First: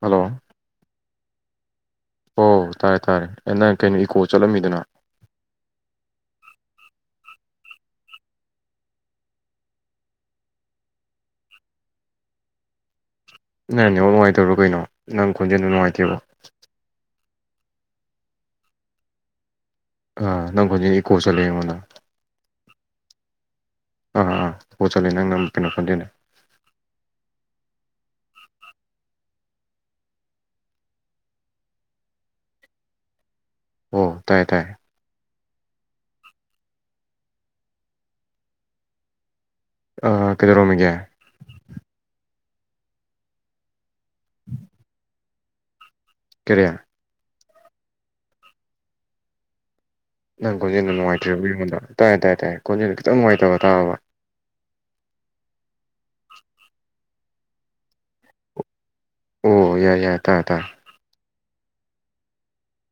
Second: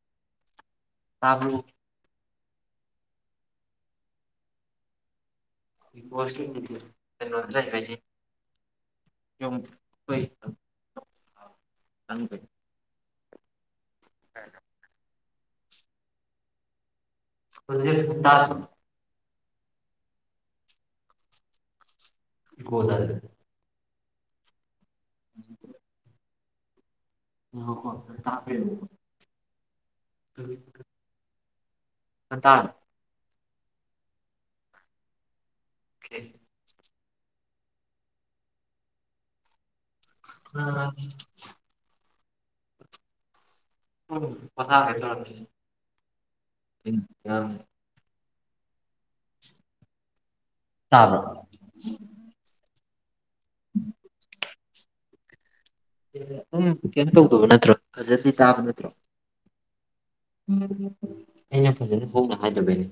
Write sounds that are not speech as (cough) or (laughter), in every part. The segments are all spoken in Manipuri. ꯍꯜꯂꯣ ꯇꯥꯕ꯭ꯔꯣ ꯑꯣ ꯇꯥꯔꯦ ꯇꯥꯔꯦ ꯑꯦ ꯅꯪ ꯀꯩꯅꯣ ꯏꯀꯣ ꯆꯠꯂꯝꯃꯤꯗꯨꯅ ꯗ (inaudible) ꯅꯪ ꯅꯦꯠꯋꯥꯔꯛ ꯅꯨꯡꯉꯥꯏꯇꯕ꯭ꯔꯣ ꯀꯩꯅꯣ ꯅꯪ ꯈꯣꯟꯖꯦꯜꯗꯨ ꯅꯨꯡꯉꯥꯏꯇꯦꯕꯣ ꯍꯧ ꯇ (inaudible) ꯑꯥ ꯅꯪ ꯈꯣꯟꯖꯦꯟꯁꯦ ꯏꯀꯣ ꯆꯠꯂꯦ ꯑꯩꯡꯉꯣꯟꯗ ꯏ ꯍꯗꯦ (inaudible) ꯑꯥ ꯑꯥ ꯏꯀꯣ ꯆꯠꯂꯦ ꯅꯪ ꯅꯪ ꯀꯩꯅꯣ ꯈꯣꯟꯖꯦꯟꯗꯣ ꯉꯥꯏꯈꯣꯀꯣ ꯇꯕ꯭ꯔꯥ ꯌꯦꯡꯉꯣ (inaudible) ꯑꯇꯥꯡ ꯑꯣ ꯇꯥꯏꯌꯦ ꯇꯥꯏꯌꯦ ꯑꯣꯀꯦ ꯀꯩꯗꯧꯔꯣꯝꯃꯤꯒꯦ ꯁꯨꯝ ꯄꯣꯊꯥꯒꯦ ꯇꯧꯔꯝꯃꯤꯅꯦ ꯀꯔꯤ ꯑ (inaudible) ꯅꯪ ꯈꯣꯟꯖꯦꯜꯗꯨ ꯇꯥꯕ꯭ꯔꯣ ꯅꯨꯡꯉꯥꯏꯇ꯭ꯔꯦꯕꯨ ꯑꯩꯉꯣꯟꯗ ꯇꯥꯏ ꯇꯥꯏ ꯇꯥꯏꯌꯦ ꯈꯣꯟꯖꯦꯜꯗꯣ ꯈꯤꯇꯪ ꯅꯨꯡꯉꯥꯏꯇꯕ ꯇꯥꯕ ꯎ (inaudible) ꯇꯧꯗꯕ ꯅꯠꯇ꯭ꯔꯣ ꯐꯖꯟꯅꯗꯤ ꯇꯥꯕ ꯅꯠꯇ꯭ꯔꯣ ꯑꯣ ꯌꯥꯏꯔꯦ ꯌꯥꯏꯔꯦ ꯎꯝ (inaudible) ꯑꯩꯅ ꯐꯖꯅ ꯍꯧꯅ ꯍꯥꯏꯗꯕꯩꯅꯦ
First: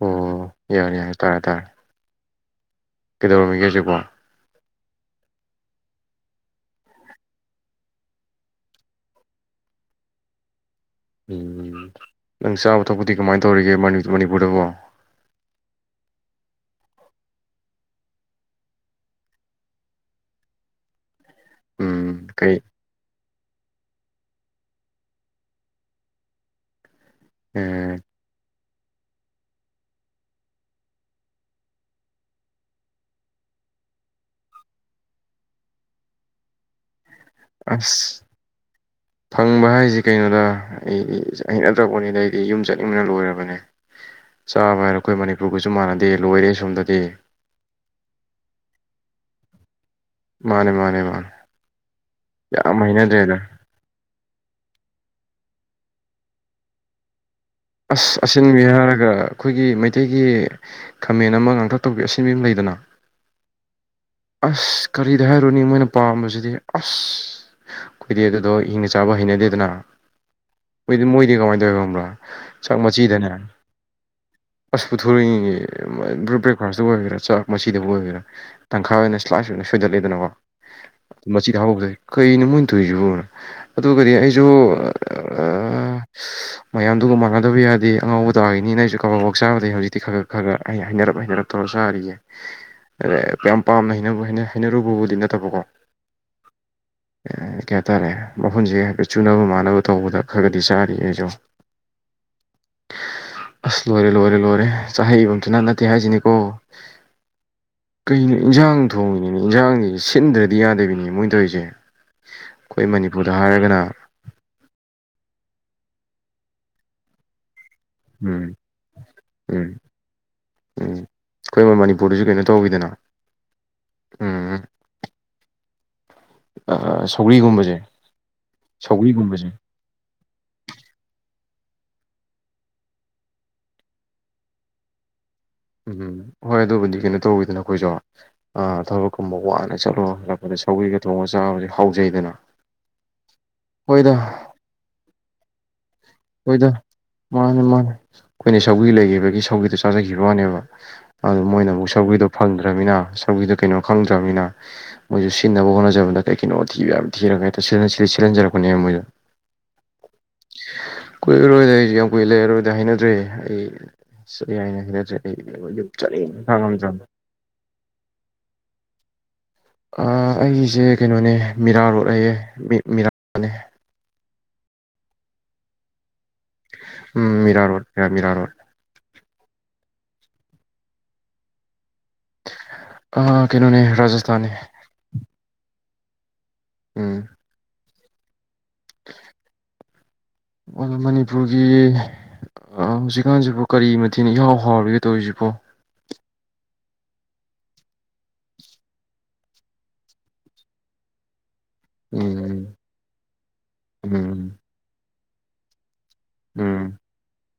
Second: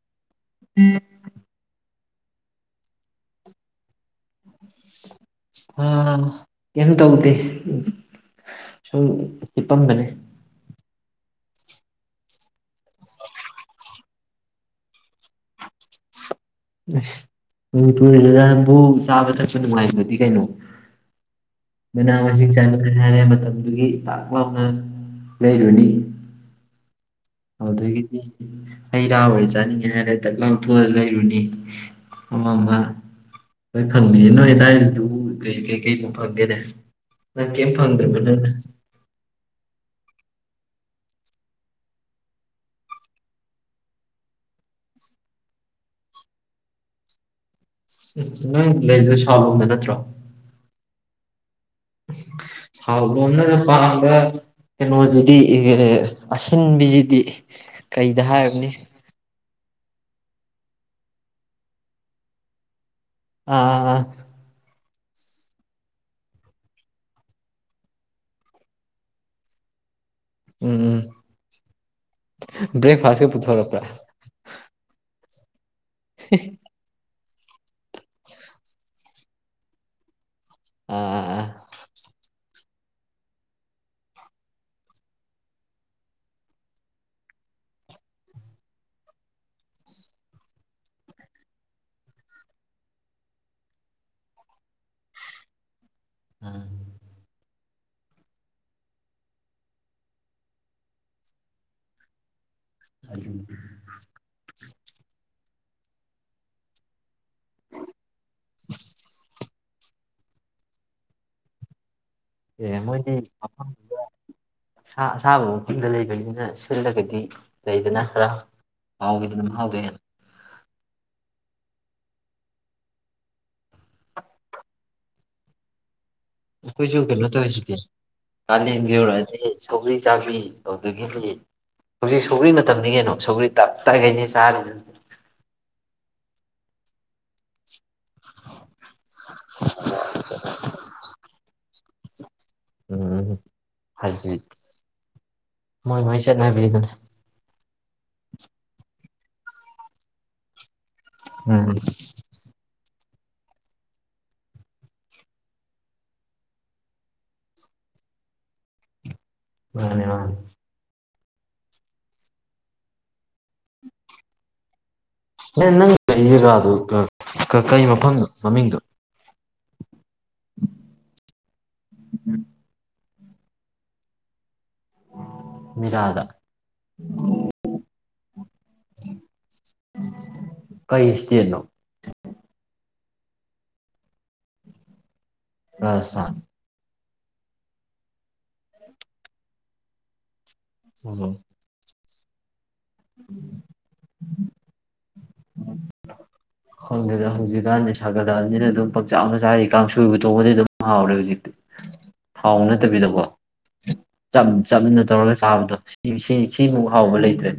ꯑꯣ ꯌꯥꯔꯦ ꯌꯥꯔꯦ ꯇꯥꯔꯦ ꯇꯥꯔꯦ ꯀꯩꯗꯧꯔꯝꯃꯤꯒꯦ ꯍꯧꯖꯤꯛꯄꯨ ꯑ ꯀꯩꯝ ꯇꯧꯗꯦ ꯁꯨꯝ ꯍꯤꯞꯄꯝꯕꯅꯦ ꯎꯝ ꯅꯪ ꯆꯥꯕ ꯊꯛꯄꯗꯤ ꯀꯃꯥꯏꯅ ꯇꯧꯔꯤꯒꯦ ꯃꯅꯤꯄꯨꯔꯗꯕꯨ ꯑꯁ ꯃꯅꯤꯄꯨꯔꯗꯕꯨ ꯆꯥꯕ ꯊꯛꯄ ꯅꯨꯡꯉꯥꯏꯕꯗꯤ ꯀꯩꯅꯣ ꯃꯅꯥ ꯎꯝ ꯃꯁꯤꯡ ꯀꯩ ꯆꯥꯟꯅꯗꯅꯤ ꯍꯥꯏꯔꯦ ꯃꯇꯝꯗꯨꯒꯤ ꯇꯥꯛꯂꯝ ꯂꯩꯔ ꯔꯅꯤ ꯑꯦ ꯑꯗꯒꯤꯗꯤ ꯑꯩꯔꯥ ꯍꯔꯦ ꯆꯥꯅꯤꯡꯉꯦ ꯍꯥꯏꯔꯦ ꯗꯛ ꯂꯥꯎꯊꯣꯛꯑ ꯂꯩꯔꯨꯅꯤ ꯑꯃ ꯑꯃ ꯍꯣꯏ ꯐꯪꯉ ꯅꯣꯏ ꯑꯦꯗꯥꯏꯗꯨ ꯀ ꯀꯩ ꯀꯩꯅꯣ ꯐꯪꯒꯦꯅꯦ ꯅꯪ ꯀꯩꯝ ꯐꯪꯗ꯭ꯔꯕ ꯑꯁ ꯅꯪ ꯐꯪꯕ ꯍꯥꯏꯁꯤ ꯀꯩꯅꯣꯗ ꯑꯩꯗꯤ ꯑ ꯅꯠꯇ꯭ꯔꯄꯅꯤꯗ ꯑꯩꯗꯤ ꯌꯨꯝ ꯆꯠꯅꯤꯡꯕꯅ ꯂꯣꯏꯔꯕꯅꯦ ꯆꯥꯕ ꯍꯥꯏꯔ ꯑꯩꯈꯣꯏ ꯃꯅꯤꯄꯨꯔꯒꯁꯨ ꯃꯥꯟꯅꯗꯦ ꯂꯣꯏꯔꯦ ꯁꯣꯝꯗꯗꯤ ꯎ ꯎ ꯂꯩꯗ ꯁꯥꯂꯣꯝꯗ ꯅꯠꯇ꯭ꯔꯣ ꯃꯥꯅꯦ ꯃꯥꯅꯦ ꯃꯥꯅꯦ ꯌꯥꯝ ꯍꯩꯅꯗ꯭ꯔꯦꯗ ꯍꯟꯅ ꯆꯄꯥꯥꯡꯝꯕ ꯀꯩꯅꯣꯁꯤꯗꯤ ꯑꯟꯕꯤꯁꯤꯗꯤ ꯑꯁ ꯑꯁꯤꯟꯕꯤ ꯍꯥꯏꯔꯒ ꯑꯩꯈꯣꯏꯒꯤ ꯃꯩ ꯑꯇꯩꯒꯤ ꯈꯃꯦꯟ ꯑꯃ ꯉꯥꯛꯇ ꯇꯧꯕꯤ ꯁꯤꯃꯤ ꯑꯃ ꯂꯩꯗꯅ ꯑꯥ ꯑꯥ ꯑꯁ ꯀꯔꯤꯗ ꯍꯥꯏꯔꯨꯅꯤ ꯃꯣꯏꯅ ꯄꯥꯝꯕꯁꯤꯗꯤ ꯑꯁ ꯀꯨꯏꯗꯦ ꯑꯗꯨꯗꯣ ꯍꯪꯅ ꯆꯥꯕ ꯍꯩꯅꯗꯦꯗꯅ ꯎꯝ ꯣꯏꯗꯤ ꯃꯣꯏꯗꯤ ꯀꯃꯥꯏꯅ ꯇꯧꯋꯤ ꯈꯕ꯭ꯔꯥ ꯆꯥꯛ ꯃꯆꯤꯗꯅꯦ ꯕ꯭ꯔꯦꯛꯐꯥꯁꯀ ꯄꯨꯊꯣꯔꯛꯄ꯭ꯔꯥ ꯑꯁ ꯄꯨꯊꯣꯔꯛꯏ ꯕꯦꯛꯐꯥꯁꯇꯨ ꯑꯣꯏꯒꯦꯠ ꯃꯁꯤꯗꯕꯨ ꯑꯣꯏꯕꯤꯔꯥ ꯇꯪꯈꯥꯏ ꯑꯣꯏꯅ ꯁꯂꯥꯛꯁꯨꯅ ꯁꯣꯏꯗꯠꯂꯂꯤꯗꯅꯀꯣ ꯑꯥ ꯑꯥ ꯃꯆꯤ ꯊꯍꯧꯕꯁꯦ ꯀꯩꯩꯅ ꯃ ꯑꯗꯨꯏꯁꯤꯕꯨ ꯑꯗꯨꯒꯗꯤ ꯑꯩꯁꯨ ꯃꯌꯥꯝꯗꯨꯒ ꯃꯥꯟꯅꯗꯕ ꯌꯥꯗꯦ ꯑꯉꯥꯎꯕ ꯇꯥꯈꯤꯅꯤꯅ ꯑꯩꯁꯨ ꯀꯕꯥꯔꯋꯥꯛ ꯆꯥꯕꯗꯒꯤꯩ ꯍꯧꯖꯤꯛꯇꯤ ꯈꯔ ꯈ ꯈꯔ ꯑꯩ ꯍꯩꯅꯔꯞ ꯍꯩꯅꯔꯞ ꯇꯧꯔ ꯆꯥꯔꯤꯌꯦ ꯑꯗ ꯌꯥꯝ ꯄꯥꯝꯅ ꯍꯩꯅꯔꯨꯕꯕꯨꯗꯤ ꯅꯠꯇꯕꯀꯣ ꯑꯝ ꯀꯩ ꯍꯥꯏꯇꯥꯔꯦ ꯃꯈꯨꯟꯁꯦ ꯍꯥꯏꯐꯦꯠ ꯆꯨꯅꯕ ꯃꯥꯟꯅꯕ ꯇꯧꯕꯗ ꯈꯔꯒꯗꯤ ꯆꯥꯔꯤ ꯑꯩꯁꯨ ꯑꯗꯨ ꯑꯁ ꯂꯣꯏꯔꯦ ꯂꯣꯏꯔꯦ ꯂꯣꯏꯔꯦ ꯆꯍꯩꯕꯝꯇꯅ ꯅꯛ ꯇꯁꯤꯅꯤꯀ ꯀꯩꯅꯣ ꯏꯟꯖꯥꯡ ꯊꯣꯡꯉꯤꯅꯤꯅ ꯏꯟꯖꯥꯡꯁꯤ ꯁꯤꯟꯗ꯭ꯔꯗꯤ ꯌꯥꯗꯕꯤꯅꯦ ꯃꯣꯏ ꯇꯧꯔꯤꯁꯦ ꯑꯦ ꯑꯩꯈꯣꯏ ꯃꯣꯏꯗꯤ ꯃꯅꯤꯄꯨꯔꯗ ꯍꯥꯏꯔꯒꯅ ꯃꯐꯝꯗꯨꯗ ꯁꯥꯕꯨ ꯌꯨꯝꯗ ꯂꯩꯕꯅꯤꯅ ꯁꯤꯜꯂꯒꯗꯤ ꯂꯩꯗꯅ ꯈꯔ ꯎꯝ ꯃꯍꯥꯎꯈꯤꯗꯅꯝ ꯎꯝ ꯍꯥꯎꯗꯣꯛꯦ ꯎꯝ ꯑꯩꯈꯣꯏ ꯃꯣꯏ ꯃꯅꯤꯄꯨꯔꯗꯁꯨ ꯀꯩꯅꯣ ꯇꯧꯋꯤꯗꯅ ꯎꯝ ꯎ ꯑꯩꯈꯣꯏꯁꯨ ꯀꯩꯅꯣ ꯇꯧꯔꯤꯁꯤꯗꯤ ꯀꯥꯂꯦꯟꯒꯤꯧꯔꯛꯑꯗꯤ ꯁꯧꯒ꯭ꯔꯤꯒꯨꯝꯕꯁꯦ ꯁꯧꯕꯔꯤ ꯆꯥꯕꯤ ꯇꯧꯗꯒꯤꯗꯤ ꯍꯧꯖꯤꯛ ꯁꯧꯒ꯭ꯔꯤ ꯃꯇꯝꯅꯤ ꯀꯩꯅꯣ ꯁꯧꯒ꯭ꯔꯤ ꯇꯞ ꯇꯈꯩꯅꯦ ꯆꯥꯕꯗ ꯍꯧ ꯎꯝ ꯍꯣꯏ ꯑꯗꯨꯕꯨꯗꯤ ꯀꯩꯅꯣ ꯇꯧꯕꯤꯗꯅ ꯑꯩꯈꯣꯏꯁꯨ ꯊꯕꯛꯀꯨꯝꯕ ꯋꯥꯅ ꯆꯠꯂꯣ ꯍꯜꯂꯛꯄꯗ ꯁꯧꯤꯒ ꯊꯣꯡꯕ ꯆꯥꯕꯁꯦ ꯍꯥꯎꯖꯩꯗꯅ ꯎꯝ ꯍꯣꯏꯗ ꯍꯥꯏꯗꯤ ꯃꯣꯏ ꯃꯣꯏ ꯆꯠꯅꯕꯤꯗꯨꯅꯤ ꯃꯥ ꯑꯩꯈꯣꯏꯅ ꯁꯧꯒꯤ ꯂꯩꯈꯤꯕꯒꯤ ꯁꯧꯒꯤꯗꯨꯣ ꯆꯥꯖꯈꯤꯕ ꯋꯥꯅꯦꯕ ꯑꯗꯨ ꯃꯣꯏꯅ ꯎꯝ ꯑꯃꯨꯛ ꯁꯧꯒꯤꯗꯣ ꯐꯪꯗ꯭ꯔ ꯗ꯭ꯔꯕꯅꯤꯅ ꯁꯧꯒ꯭ꯔꯤꯗꯨ ꯀꯩꯅꯣ ꯗꯪꯗ꯭ꯔꯕꯅꯤꯅ ꯃꯣꯏꯁꯨ ꯁꯤꯟꯅꯕ ꯍꯣꯠꯅꯖꯕꯗ ꯀꯩ ꯀꯩꯅꯣ ꯊꯤꯕ ꯌꯥꯕ ꯊꯤꯔꯒ ꯍꯦꯛꯇ ꯁꯤꯜꯂ ꯁꯤꯜꯍꯟꯖꯔꯛꯄꯅꯦꯕ ꯃꯣꯏꯅꯥ ꯃꯥꯅꯦ ꯃꯥꯅꯦ (unintelligible) ꯀꯨꯏꯔꯔꯣꯏꯗ ꯑꯩꯀꯩꯁꯨ ꯌꯥꯝ ꯀꯨꯏꯅ ꯂꯩꯔꯔꯣꯏꯗ ꯍꯥꯏꯅꯗ꯭ꯔꯦ ꯑꯩ ꯁꯤꯗ (unintelligible) ꯍꯩꯅꯗ꯭ꯔꯦ ꯑꯩ ꯍꯦ ꯌꯨꯝ ꯅꯪ ꯂꯩꯔꯤ ꯆꯠꯅꯤꯡ ꯏꯁꯥ ꯖꯒꯥꯗꯨ ꯉꯝꯗ꯭ꯔꯕꯅꯤ ꯀ ꯀꯩ ꯃꯐꯝꯅꫭ ꯃꯃꯤꯡꯗꯣ ꯑ ꯑꯩꯒꯤꯁꯦ ꯀꯩꯅꯣꯅꯦ ꯃꯤꯔꯥ ꯔꯣꯠ ꯍꯥꯏꯌꯦ ꯃꯤꯔꯥ ꯑꯅꯦ ꯃꯤꯔꯥꯗ ꯎꯝ ꯃꯤꯔꯥ ꯔꯣꯠ ꯍꯥ ꯃꯤꯔꯥ ꯔꯣꯠ ꯀꯩ ꯁ꯭ꯇꯦꯠꯅꯣ ꯑ ꯀꯩꯅꯣꯅꯦ ꯔꯥꯖꯁꯊꯥꯟꯅꯦ ꯔꯥꯖꯁꯊꯥꯟ ꯎꯝ (unintelligible) ꯃꫭꯏꯅ ꯎꯝ ꯃꯅꯤꯄꯨꯔꯒꯤ ꯍꯧꯖꯤꯛꯀꯥꯟꯁꯤꯕꯨ ꯀꯔꯤ ꯃꯊꯦꯟꯅ ꯏꯍꯥꯎ ꯍꯥꯎꯔꯒꯦ ꯇꯧꯔꯤꯁꯤꯕꯣ ꯈꯪꯗꯦꯗ ꯍꯧꯖꯤꯛꯀꯥꯟꯗꯤ ꯁꯥꯒꯠꯂꯛ ꯑꯕꯅꯤꯅ ꯑꯗꯨꯝ ꯄꯥꯛꯆꯥꯅ ꯃꯆꯥꯔꯤ ꯀꯥꯡꯁꯣꯏꯕꯨ ꯇꯣꯡꯉꯗꯤ ꯑꯗꯨꯝ ꯍꯥꯎꯔꯦ ꯍꯧꯖꯤꯛꯇꯤ ꯊꯥꯎ ꯎꯝ ꯅꯠꯇꯕꯤꯗꯀꯣ ꯆꯝ ꯎꯝ ꯆꯝꯅ ꯇꯧꯔꯒ ꯇꯥꯕꯗ ꯁꯤ ꯁꯤ ꯁꯤꯃꯨꯛ ꯎꯝ ꯍꯥꯎꯕ ꯂꯩꯇ꯭ꯔꯦ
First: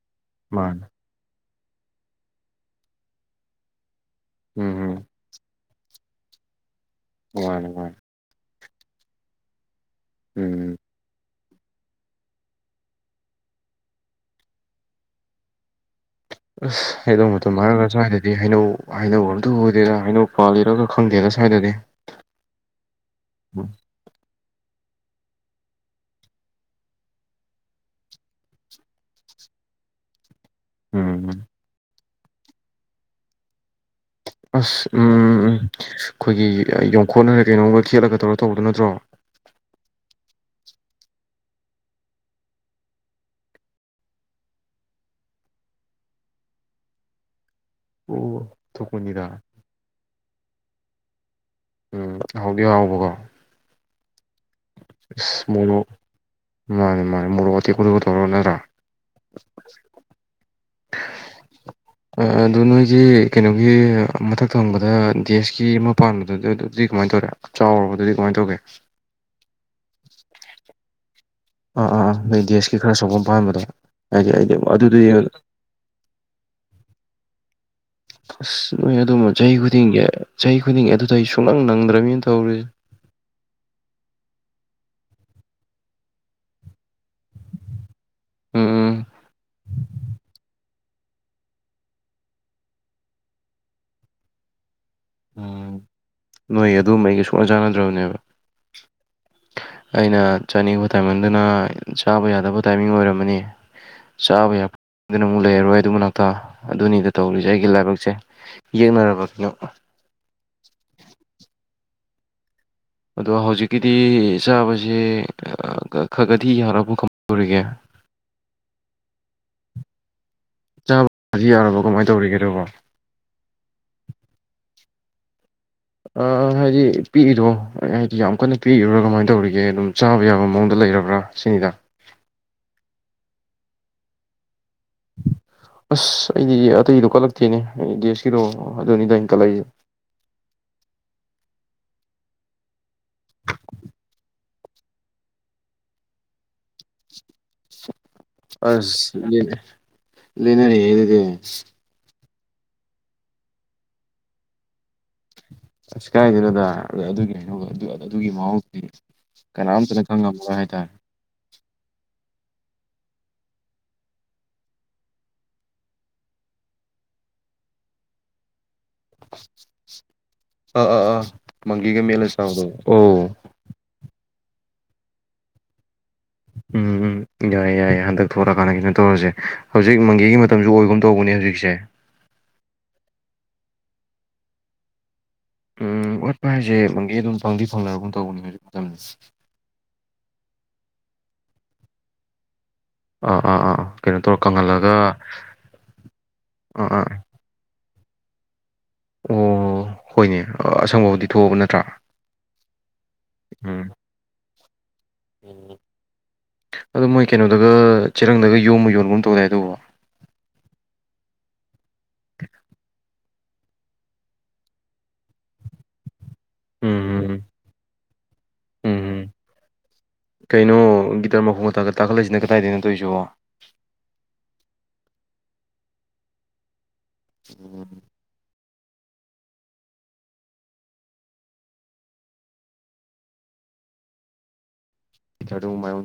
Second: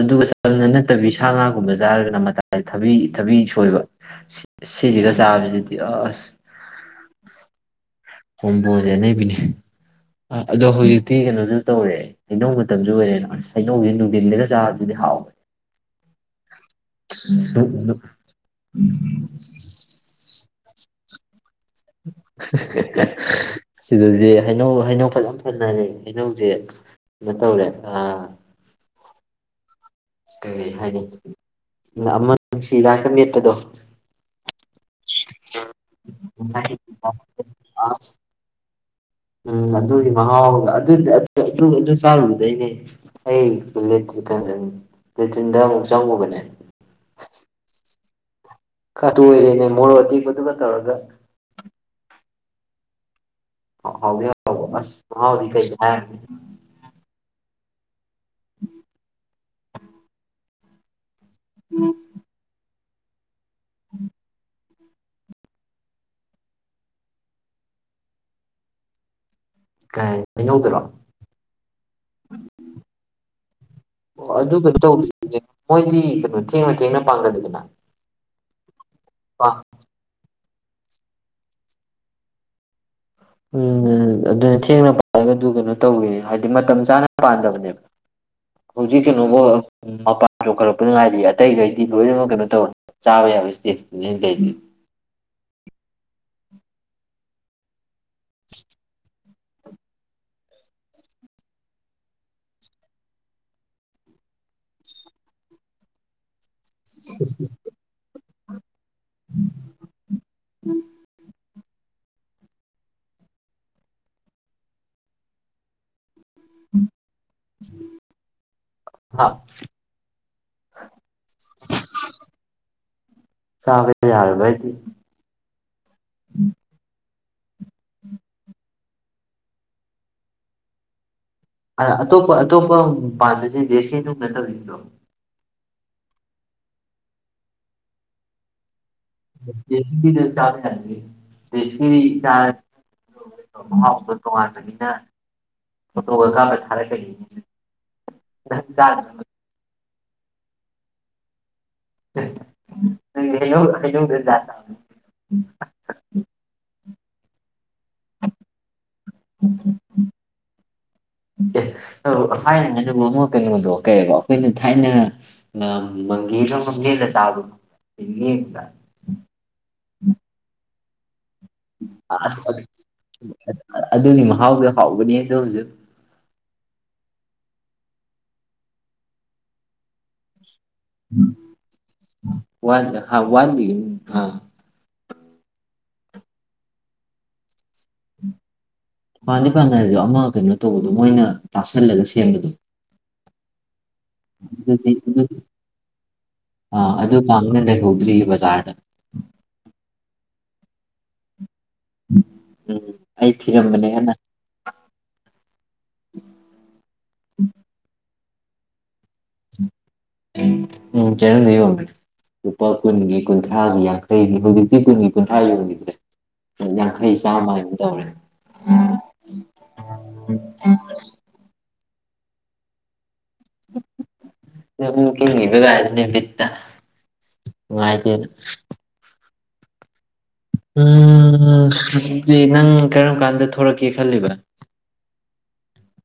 ꯑꯗꯨꯒ ꯆꯝꯅ ꯃꯥꯅꯦ ꯅꯠꯇꯕꯤ ꯁꯥ ꯉꯥꯒ ꯒꯨꯝꯕ ꯆꯥꯔꯒꯅ ꯃꯇꯥꯏ ꯊꯕꯤ ꯊꯕꯤ ꯁꯣꯏꯕ ꯁꯤ ꯎꯝ ꯁꯤꯁꯤꯒ ꯆꯥꯕꯁꯤꯗꯤ ꯏ ꯑꯁ ꯋꯥꯅꯦ ꯃꯥꯅꯦ ꯍꯣꯕꯨ ꯍꫭꯔꯗꯤ ꯑꯅꯩꯕꯤꯅꯦ ꯑ ꯑꯗꯣ ꯎꯝ ꯍꯧꯖꯤꯛꯇꯤ ꯀꯩꯅꫭꯖꯨ ꯇꯧꯔꯦ ꯍꯩꯅꯧ ꯃꯇꯝꯖꯨ ꯑꯣꯏꯔꯦ ꯑꯁ ꯍꯩꯅꯧꯁꯤ ꯅꯨꯡꯗꯤꯟꯗꯒ ꯆꯥꯕꯗꯨꯗꯤ ꯍꯥꯎꯋꯦ ꯑꯁ ꯍꯩꯅꯧ ꯃꯇꯝ ꯍꯥꯏꯔꯒ ꯁ꯭ꯋꯥꯏꯗꯗꯤ ꯍꯩꯅꯧ ꯍꯩꯅꯧ ꯑꯇꯕꯨ ꯎꯗꯦꯗ ꯍꯩꯅꯧ ꯄꯥꯜꯂꯤꯔꯥ ꯒ ꯈꯪꯗꯦꯗ ꯁꯋ꯭ꯥ ꯁꯤ ꯍ ꯍ ꯍ ꯁꯤꯗꯗꯤ ꯍꯩꯅꯧ ꯑ ꯍꯩꯅꯧ ꯐꯖꯅ ꯄꯨꯟꯅꯔꯦ ꯍꯩꯅꯧꯖꯦ ꯀꯩꯅꯣ ꯇꯧꯔꯦ ꯑ ꯀꯩꯩ ꯍꯥꯏꯒ ꯎꯝ ꯑꯃ ꯅꯨꯡꯁꯤꯗꯀ ꯃꯦꯠꯄꯗꯣ ꯑꯁ ꯎꯝꯝ ꯎꯝ ꯑꯩꯈꯣꯏꯒꯤ ꯌꯣꯡꯈꯣꯠꯅꯈꯔꯦ ꯀꯩꯅꯣꯝꯒ ꯈꯦꯠꯂꯒ ꯇꯧꯔ ꯇꯧꯕꯗꯨꯣ ꯅꯠꯇ꯭ꯔꯣ ꯎꯝ ꯑꯗꯨꯒꯤ ꯃꯍꯥꯎ ꯑꯗꯨ ꯆꯥꯔꯨꯗꯩꯅꯦ ꯑꯩ ꯂꯦꯇ꯭ꯔꯤꯟꯗ ꯑꯃꯨꯛ ꯆꯪꯉꯨꯕꯅꯦ ꯑꯣ ꯀꯥ ꯇ ꯊꯣꯛꯄꯅꯤꯗ ꯑꯣꯏꯔꯅꯦ ꯃꯣꯔꯗꯤꯗꯨ ꯀꯊ ꯑꯣꯏꯔꯒ ꯎꯝ ꯍꯗꯤꯣ ꯍꯕꯀꯣ ꯍ ꯌꯥ ꯑꯣꯁ ꯋꯥꯥꯎꯗꯤ ꯀꯩ ꯍꯥꯏ ꯇ ꯀ ꯇꯂꯣꯅꯔꯥ ꯑ ꯑꯗꯨꯅꯣꯏ ꯒꯤ ꯀꯩꯅꯣꯒꯤ ꯃꯊꯛ ꯊꯣꯡꯕꯗ ꯑꯗ ꯗꯦꯁꯀꯤ ꯑꯃ ꯄꯥꯟꯕꯗꯨꯗꯤ ꯑꯗꯨꯗꯤ ꯀꯃꯥꯏꯅ ꯇꯧꯔꯦ ꯆꯥꯎꯔꯕ ꯑꯗꯨꯗꯤ ꯀꯃꯥꯏꯅ ꯇꯧꯒꯦ ꯀꯉꯧꯗꯔꯣ ꯑꯥ ꯑꯥ ꯑꯥ ꯅꯣꯏ ꯗꯦꯁꯀꯤ ꯈꯔ ꯁꯣꯄꯐꯝ ꯄꯥꯟꯕꯥꯝꯕꯗꯣ ꯍꯥꯏꯗꯤ ꯑꯣ ꯑꯩꯗꯤ ꯑꯗꯨ ꯀꯩꯅꯣ ꯑꯗꯨꯗ ꯌꯦꯡꯉꯗ ꯇꯧꯗ꯭ꯔꯤꯅꯦ ꯃꯣꯏꯗꯤ ꯀꯩꯅꯣ ꯊꯦꯡꯅ ꯊꯦꯡꯅ ꯄꯥꯡꯒꯜꯂꯤꯗꯅ ꯈꯨꯁ ꯅꯣꯏ ꯑꯗꯨꯃ ꯆꯍꯤ ꯈꯨꯗꯤꯡꯒꯤ ꯆꯍꯤ ꯈꯨꯗꯤꯡ ꯑꯗꯨꯗ ꯑꯩ ꯁꯨꯡꯂꯪ ꯅꯪꯗ꯭ꯔꯕꯅꯤꯅ ꯇꯧꯔꯤ ꯎꯝ ꯎ ꯑꯗꯨꯅ ꯊꯦꯡꯅ ꯄꯥꯏꯔꯒ ꯑꯗꯨ ꯀꯩꯅꯣ ꯇꯧꯈꯤꯅꯦ ꯍꯥꯏꯗꯤ ꯃꯇꯝ ꯆꯥꯅ ꯄꯥꯟꯗꯕꯅꯦꯕ ꯎꯝ ꯎꯝ ꯍꯧꯖꯤ ꯀ ꯅꯃꯣ ꯄ ꯈꯔ ꯑꯗꯨꯅꯨꯡꯉꯥꯏꯔꯤ ꯑꯇꯩꯒꯩꯗꯤ ꯂꯣꯏꯅꯃꯛ ꯀꯩꯅꯣ ꯇꯧꯅꯤ ꯆꯥꯕ ꯌꯥꯕ ꯏꯁꯇꯦ ꯂꯣꯏ ꯂꯩ ꯄꯨꯣ ꯆꯥꯟꯅꯗ꯭ꯔꯕꯅꯦꯕ (inaudible) ꯑꯩꯅ ꯆꯥꯅꯤꯡꯕ ꯇꯥꯏꯃꯟꯗꯨꯅ ꯆꯥꯕ ꯌꯥꯗꯕ ꯇꯥꯏꯃꯤꯡ ꯑꯣꯏꯔꯝꯃꯅꯤ ꯆꯥꯕ ꯌꯥꯗꯨꯅ ꯑꯃꯨꯛ ꯂꯩꯔꯔꯣꯏ ꯑꯗꯨ ꯃꯅꯥꯛꯇ ꯑꯗꯨꯅꯤꯗ ꯇꯧꯔꯤꯁꯦ ꯑꯩꯒꯤ ꯂꯥꯏꯕꯛꯁꯦ ꯌꯦꯛꯅꯔꯕ ꯀꯅꯣ ꯎꯝ ꯑꯗꯣ ꯍꯧꯖꯤꯛꯀꯤꯗꯤ ꯆꯥꯕꯕꯁꯤꯦ ꯈꯛꯒꯗꯤ ꯌꯥꯕꯨ ꯈꯪꯗꯔꯤꯒꯦ ꯆꯥꯕꯗꯤ ꯌꯥꯔꯕꯣ ꯀꯃꯥꯏꯅ ꯇꯧꯔꯤꯒꯦ ꯇꯧꯕꯣ ꯆꯥꯕ ꯌꯥꯔꯕ ꯍꯥꯏꯗꯤ ꯑꯥ ꯍꯥꯏꯖꯤ ꯄꯤꯛꯏꯗꯣ ꯍꯥꯏꯗꯤ ꯌꯥꯝ ꯀꯟꯅ ꯄꯤꯛꯏꯔꯨꯔꯥ ꯀꯃꯥꯏꯅ ꯇꯧꯔꯤꯒꯦ ꯑꯗꯨꯝ ꯆꯥꯕ ꯌꯥꯕ ꯃꯑꯣꯡꯗ ꯂꯩꯔꯕ꯭ꯔꯥ ꯁꯤꯅꯤꯗ ꯑ ꯑꯇꯣꯞꯄ ꯑꯇꯣꯞꯄ ꯄꯗꯁꯤ ꯗꯦꯀꯤ ꯑꯦꯃꯨ ꯅꯠꯇꯕꯤ꯭ꯔꯣ ꯑꯁ ꯑꯩꯗꯤ ꯑꯇꯩꯗꯣ ꯀꯜꯂꯛꯇꯦꯅꯦ ꯑꯩ ꯗꯦꯁꯀꯤꯗꯣ ꯑꯗꯨꯅꯤꯗ ꯑꯩꯅ ꯀꯠꯂꯛꯏꯁꯦ ꯗꯦ ꯆꯥ ꯍꯥꯏ ꯗꯦꯁꯒꯤ ꯃꯍꯥꯎꯗ ꯇꯣꯉꯥꯟꯕꯅꯤꯅ ꯐꯣꯇꯣꯒ ꯀꯥꯅ ꯊꯥꯔꯛꯀꯒꯤꯅꯤꯅ ꯑꯁ ꯌꯦꯅ ꯂꯩꯅꯔꯦ ꯍꯗꯤꯗꯤ (inaudible) ꯐꯁ ꯀꯏꯗꯒꯤꯅꯤꯗ ꯑꯗꯨꯒꯤ ꯍꯩꯅꯧ ꯑꯗꯨꯒꯤ ꯃꯍꯡꯗꯨꯗꯤ ꯀꯅꯥꯝꯇꯅ ꯈꯪꯉꯝꯃꯣꯏ ꯍꯥꯏꯇꯥꯔꯦ ꯊꯥꯏꯅꯅ ꯑꯗꯨꯨꯝ ꯑꯃꯛ ꯀꯩꯅꯣꯗꯣ ꯀꯩꯕ ꯑꯩꯈꯣꯏꯅ ꯊꯥꯏꯅ ꯃꯪꯒꯦꯗ ꯃꯪꯒꯦꯜꯗ ꯆꯥꯕꯗꯣ ꯌꯦꯡꯕꯗ (inaudible) ꯑꯥ ꯑꯥ ꯑꯥ ꯃꯪꯒꯤꯒ ꯑ ꯃꯦꯠꯂ ꯆꯥꯕꯗꯣ ꯑꯣ ꯑꯗꯨꯒꯤ ꯃꯍꯥꯎ ꯃꯍꯥꯎꯗ ꯍꯥꯎꯕꯅꯦꯗꯣ ꯖꯨ ꯎꯝ ꯎꯝ ꯌꯥꯏꯌꯦ ꯌꯥꯏꯌꯦ ꯍꯟꯗꯛ ꯊꯣꯛꯂꯛꯑꯀꯥꯟꯗ ꯀꯩꯅꯣ ꯇꯧꯔꯁꯦ ꯍꯧꯖꯤꯛ ꯃꯪꯒꯤꯒꯤ ꯃꯇꯝꯁꯨ ꯑꯣꯏꯐꯝ ꯇꯧꯕꯅꯦ ꯍꯧꯖꯤꯛꯁꯦ ꯏꯝꯐ ꯎꯝ ꯋꯥꯠꯄ ꯍꯥꯏꯁꯦ ꯃꯪꯒꯦ ꯑꯗꯨꯝ ꯐꯪꯗꯤ ꯐꯪꯅꯒꯨꯝ ꯇꯧꯕꯅꯤ ꯄꯥꯟꯗꯩ ꯐꯥꯗ ꯍꯥꯏꯔꯗꯣ ꯑꯃ ꯀꯩꯅꯣ ꯇꯧꯕꯗꯣ ꯃꯣꯏꯅ ꯇꯥꯁꯜꯂꯒ ꯁꯦꯝꯕꯗꯣ ꯑ ꯑꯥ ꯑꯥ ꯀꯩꯅꯣ ꯇꯧꯔ ꯑꯗꯨꯗꯤ ꯀꯪꯍꯜꯂꯒ ꯑꯗꯨꯗꯤ ꯑꯥ ꯑꯗꯨ ꯉꯥꯡꯅ ꯂꯩꯍꯧ ꯕꯥꯖꯥꯔ ꯗ ꯑꯣ ꯍꯣꯏꯅꯦ ꯑꯁꯪꯕꯕꯨꯗꯤ ꯊꯣꯛꯑꯕ ꯅꯠꯇꯦ ꯎꯝ ꯑꯩ ꯊꯤꯔꯝꯕꯅꯦ ꯀꯟꯅꯥ ꯎꯝ ꯑꯣꯗꯨ ꯃꯣꯏ ꯀꯩꯅꯣꯗꯨꯒ ꯆꯦꯔꯥꯪꯗꯒꯥ ꯌꯣꯝꯃ ꯌꯣꯟꯒꯨꯝ ꯇꯧꯗꯥꯏ ꯑꯗꯨꯕꯣ ꯎꯝ ꯆꯦꯔꯥꯪꯗ (inaudible) ꯂꯨꯄꯥ ꯀꯨꯪꯒꯤ ꯀꯨꯟꯊ꯭ꯔꯥꯒꯤ ꯌꯥꯡꯈꯩꯅꯤ ꯍꯧꯖꯤꯛꯇꯤ ꯀꯨꯟꯒꯤ ꯀꯨꯟꯊ꯭ꯔꯥ ꯌꯣꯟꯕ꯭ꯔꯦ ꯌꯟꯈꯩ ꯎꯝ ꯆꯝꯃꯥ ꯍꯥꯏꯒꯨꯝ ꯇꯧꯔꯦ꯫ ꯎꯝ ꯀꯥꯈꯠꯂꯏꯁꯤꯅ ꯀꯗꯥꯏꯗꯒꯤꯅꯣ ꯇꯧꯔꯤꯁꯤ ꯕ ꯀꯔꯅꯦ ꯄꯤꯠꯇ ꯉꯥꯏꯗ ꯎꯝ ꯍꯧꯖꯤꯗꯤ ꯅꯪ ꯀꯔꯝ ꯀꯥꯟꯗ ꯊꯣꯔꯛꯀꯦ ꯈꯜꯂꯤꯕ ꯄꯤꯊꯥꯗꯨ ꯃꯥꯏꯌꯣꯟ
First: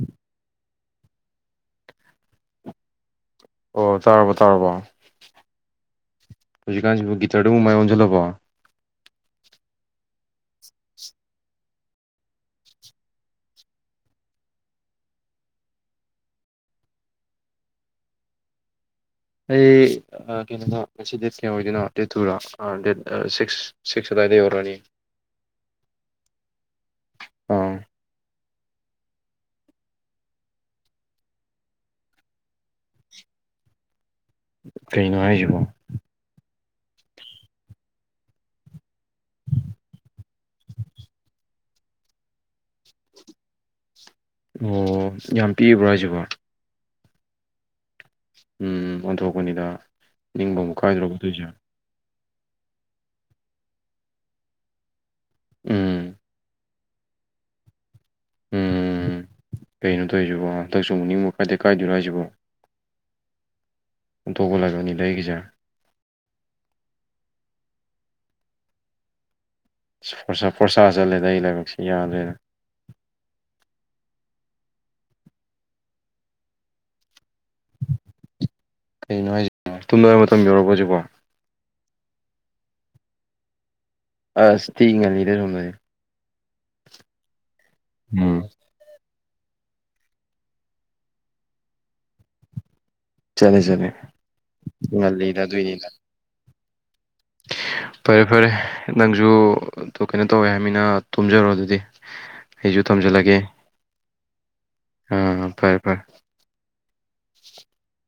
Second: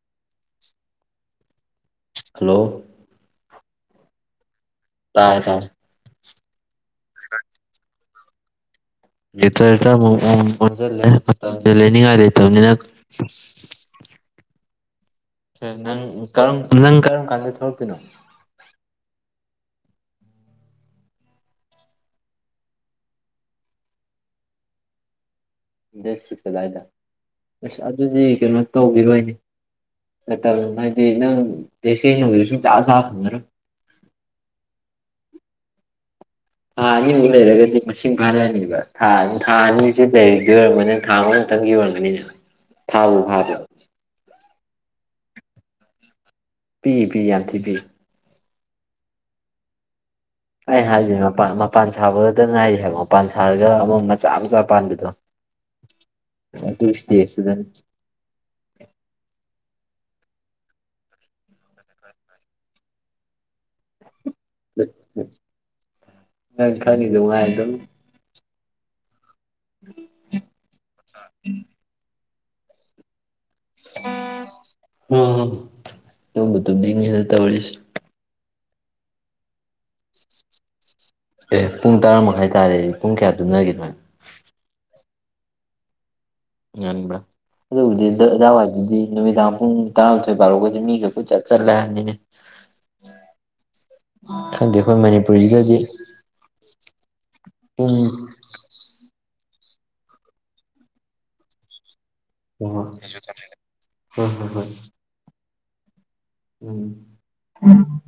ꯍꯜꯂꯣ ꯑꯣ ꯇꯥꯔꯕꯣ ꯇꯥꯔꯕꯣ ꯇꯥꯏꯦ ꯇꯥꯏꯦ ꯍꯧꯖꯤꯛꯥꯟꯁꯤꯕꯨ ꯒꯤꯇꯔꯗꯨꯕꯨ ꯃꯥꯏ ꯑꯣꯟꯁꯤꯜꯂꯛꯣ ꯏꯇ ꯃꯖ ꯂꯩꯅꯤꯉꯂꯦꯅꯤꯅ ꯅꯪ ꯀꯔꯝ ꯅꯪ ꯀꯔꯝ ꯀꯥꯟꯗ ꯊꯣꯛꯂꯛꯇꯣꯏꯅꯣ ꯑꯩ ꯀꯩꯅꯣꯗ ꯉꯁꯤ ꯗꯦꯠ ꯀꯌꯥ ꯑꯣꯏꯗꯣꯏꯅꯣ ꯗꯦꯠ ꯇꯨꯗ ꯗꯦꯠ ꯁꯤꯛꯁ ꯁꯤꯛꯁ ꯑꯗꯨꯋꯥꯏꯗ ꯌꯧꯔꯛꯑꯅꯤ ꯁꯁꯤꯁꯥꯏꯗ ꯑꯥ ꯑꯗꯨꯗꯤ ꯇꯧꯕꯤꯔꯣꯏꯅꯦ ꯃꯇꯝ ꯍꯥꯏꯗꯤ ꯅꯪ ꯇꯁꯦꯡꯅꯒꯤꯗ ꯁꯨꯡ ꯆ ꯆꯥ ꯐꯪꯗꯔ ꯀꯩꯅꯣ ꯍꯥꯏꯁꯤꯕꯣ ꯊꯥ ꯑꯅꯤꯃꯨꯛ ꯂꯩꯔꯒꯗꯤ ꯃꯁꯤꯡ ꯐꯥꯔꯑꯅꯦꯕ ꯊꯥ ꯊꯥ ꯑꯅꯤꯁꯤꯦ ꯂꯩꯔꯤꯗꯤ ꯑꯣꯏꯔꯝꯒꯅꯤꯅ ꯊꯥ ꯑꯃꯨꯛꯇꯪꯒꯤ ꯑꯣꯏꯔꯝꯒꯅꯤꯅꯦꯕ ꯊꯥꯕꯨ ꯐꯥꯕꯕ ꯑꯣ ꯌꯥꯝ ꯄꯤꯕ꯭ꯔꯣ ꯍꯥꯏꯁꯤꯕꯣ ꯄꯤ ꯄꯤ ꯌꯥꯟꯊꯤ ꯄꯤ ꯎꯝ ꯑꯣꯟꯊꯣꯛꯄꯅꯤꯗ ꯅꯤꯡꯕ ꯑꯃꯨꯛ ꯑꯩ ꯍꯥꯏꯖꯤ ꯀꯥꯏꯗ꯭ꯔꯕ ꯃꯄꯥ ꯇꯧꯔꯤꯁꯦ ꯃꯄꯥꯟ ꯁꯥꯕꯠ ꯑꯝꯇ ꯉꯥꯏꯔꯤ ꯍꯥꯏꯕ ꯃꯄꯥꯟ ꯁꯥꯔꯒ ꯑꯃ ꯃꯆꯥ ꯃꯆꯥ ꯄꯥꯟꯕꯗꯣ ꯎꯝ ꯇꯨꯁꯇꯤꯦꯗ ꯎꯝ ꯀꯩꯅꯣ ꯇꯧꯔꯤꯁꯤꯕꯣ ꯍꯟꯗꯛꯁꯨ ꯃꯛꯅꯤꯡꯕ ꯀꯥꯏꯗꯦ ꯀꯥꯏꯗꯣꯏꯔꯣ ꯍꯥꯏꯁꯤꯕꯣ ꯑꯣꯟꯊꯣꯛꯄ ꯂꯥꯏꯕꯛꯅꯤꯗ ꯑꯩꯒꯤꯁꯦ ꯅꯪ ꯊꯅꯤꯗꯗ ꯄꯣꯔꯁꯥ ꯆꯠꯂꯦꯗ ꯑꯩ ꯂꯥꯏꯕꯛꯁꯤ ꯌꯥꯗ꯭ꯔꯦꯅ ꯍ ꯇꯕꯨ ꯇꯗꯤꯅꯤ ꯅ ꯇ ꯑꯣꯏꯁꯤ ꯀꯩꯅꯣ ꯍꯥꯏꯁꯤ ꯇꯨꯝꯗ ꯃꯇꯝ ꯌꯧꯎꯔꯛꯄ ꯍꯧꯁꯤꯛꯕꯣ ꯑꯦ ꯄꯨꯡ ꯇꯔꯥꯃꯥꯏ ꯇꯥꯔꯦ ꯄꯨꯡ ꯀꯌꯥ ꯇꯨꯝꯅꯒꯅꯣ ꯍꯥꯏ ꯑꯁ ꯊꯤ ꯉꯅꯤꯗ ꯊꯣꯔꯦ ꯉꯟꯕ꯭ꯔꯥ ꯑꯗꯨꯕꯨꯗꯤ ꯎꯝ ꯑꯗꯥꯋꯥꯏꯗꯨꯗꯤ ꯅꯨꯃꯤꯗꯥꯡ ꯄꯨꯡ ꯇꯔꯥꯃꯥꯊꯣꯏ ꯕꯥꯔꯨꯒꯗꯤ ꯃꯤꯒ ꯄꯨꯣꯏꯠ ꯆꯠ ꯆꯜꯂꯦ ꯍꯥꯏꯕꯅꯤꯅꯦ ꯆꯠꯂꯦ ꯆꯠꯂꯦ ꯈꯪꯗꯦ ꯑꯩꯈꯣꯏ ꯉꯜꯂꯤꯗ ꯃꯅꯤꯄꯨꯔꯁꯤꯗꯗꯤ ꯑꯗꯨꯏꯅꯤꯗ ꯄꯨꯡ ꯐꯔꯦ ꯐꯔꯦ ꯅꯪ ꯁꯨ ꯀꯩꯅꯣ ꯇꯧꯋꯦ ꯍꯥꯏꯕꯃꯤꯅ ꯇꯨꯝꯖꯔꯣ ꯑꯗꯨꯗꯤ ꯍꯣ ꯑꯩꯁꯨ ꯍꯣ ꯊꯝꯖꯤꯜꯂꯒꯦ ꯍꯣꯏ ꯍꯣꯏ꯫ ꯑꯥ ꯐꯔꯦ ꯐꯔꯦ ꯎꯝ ꯎꯝ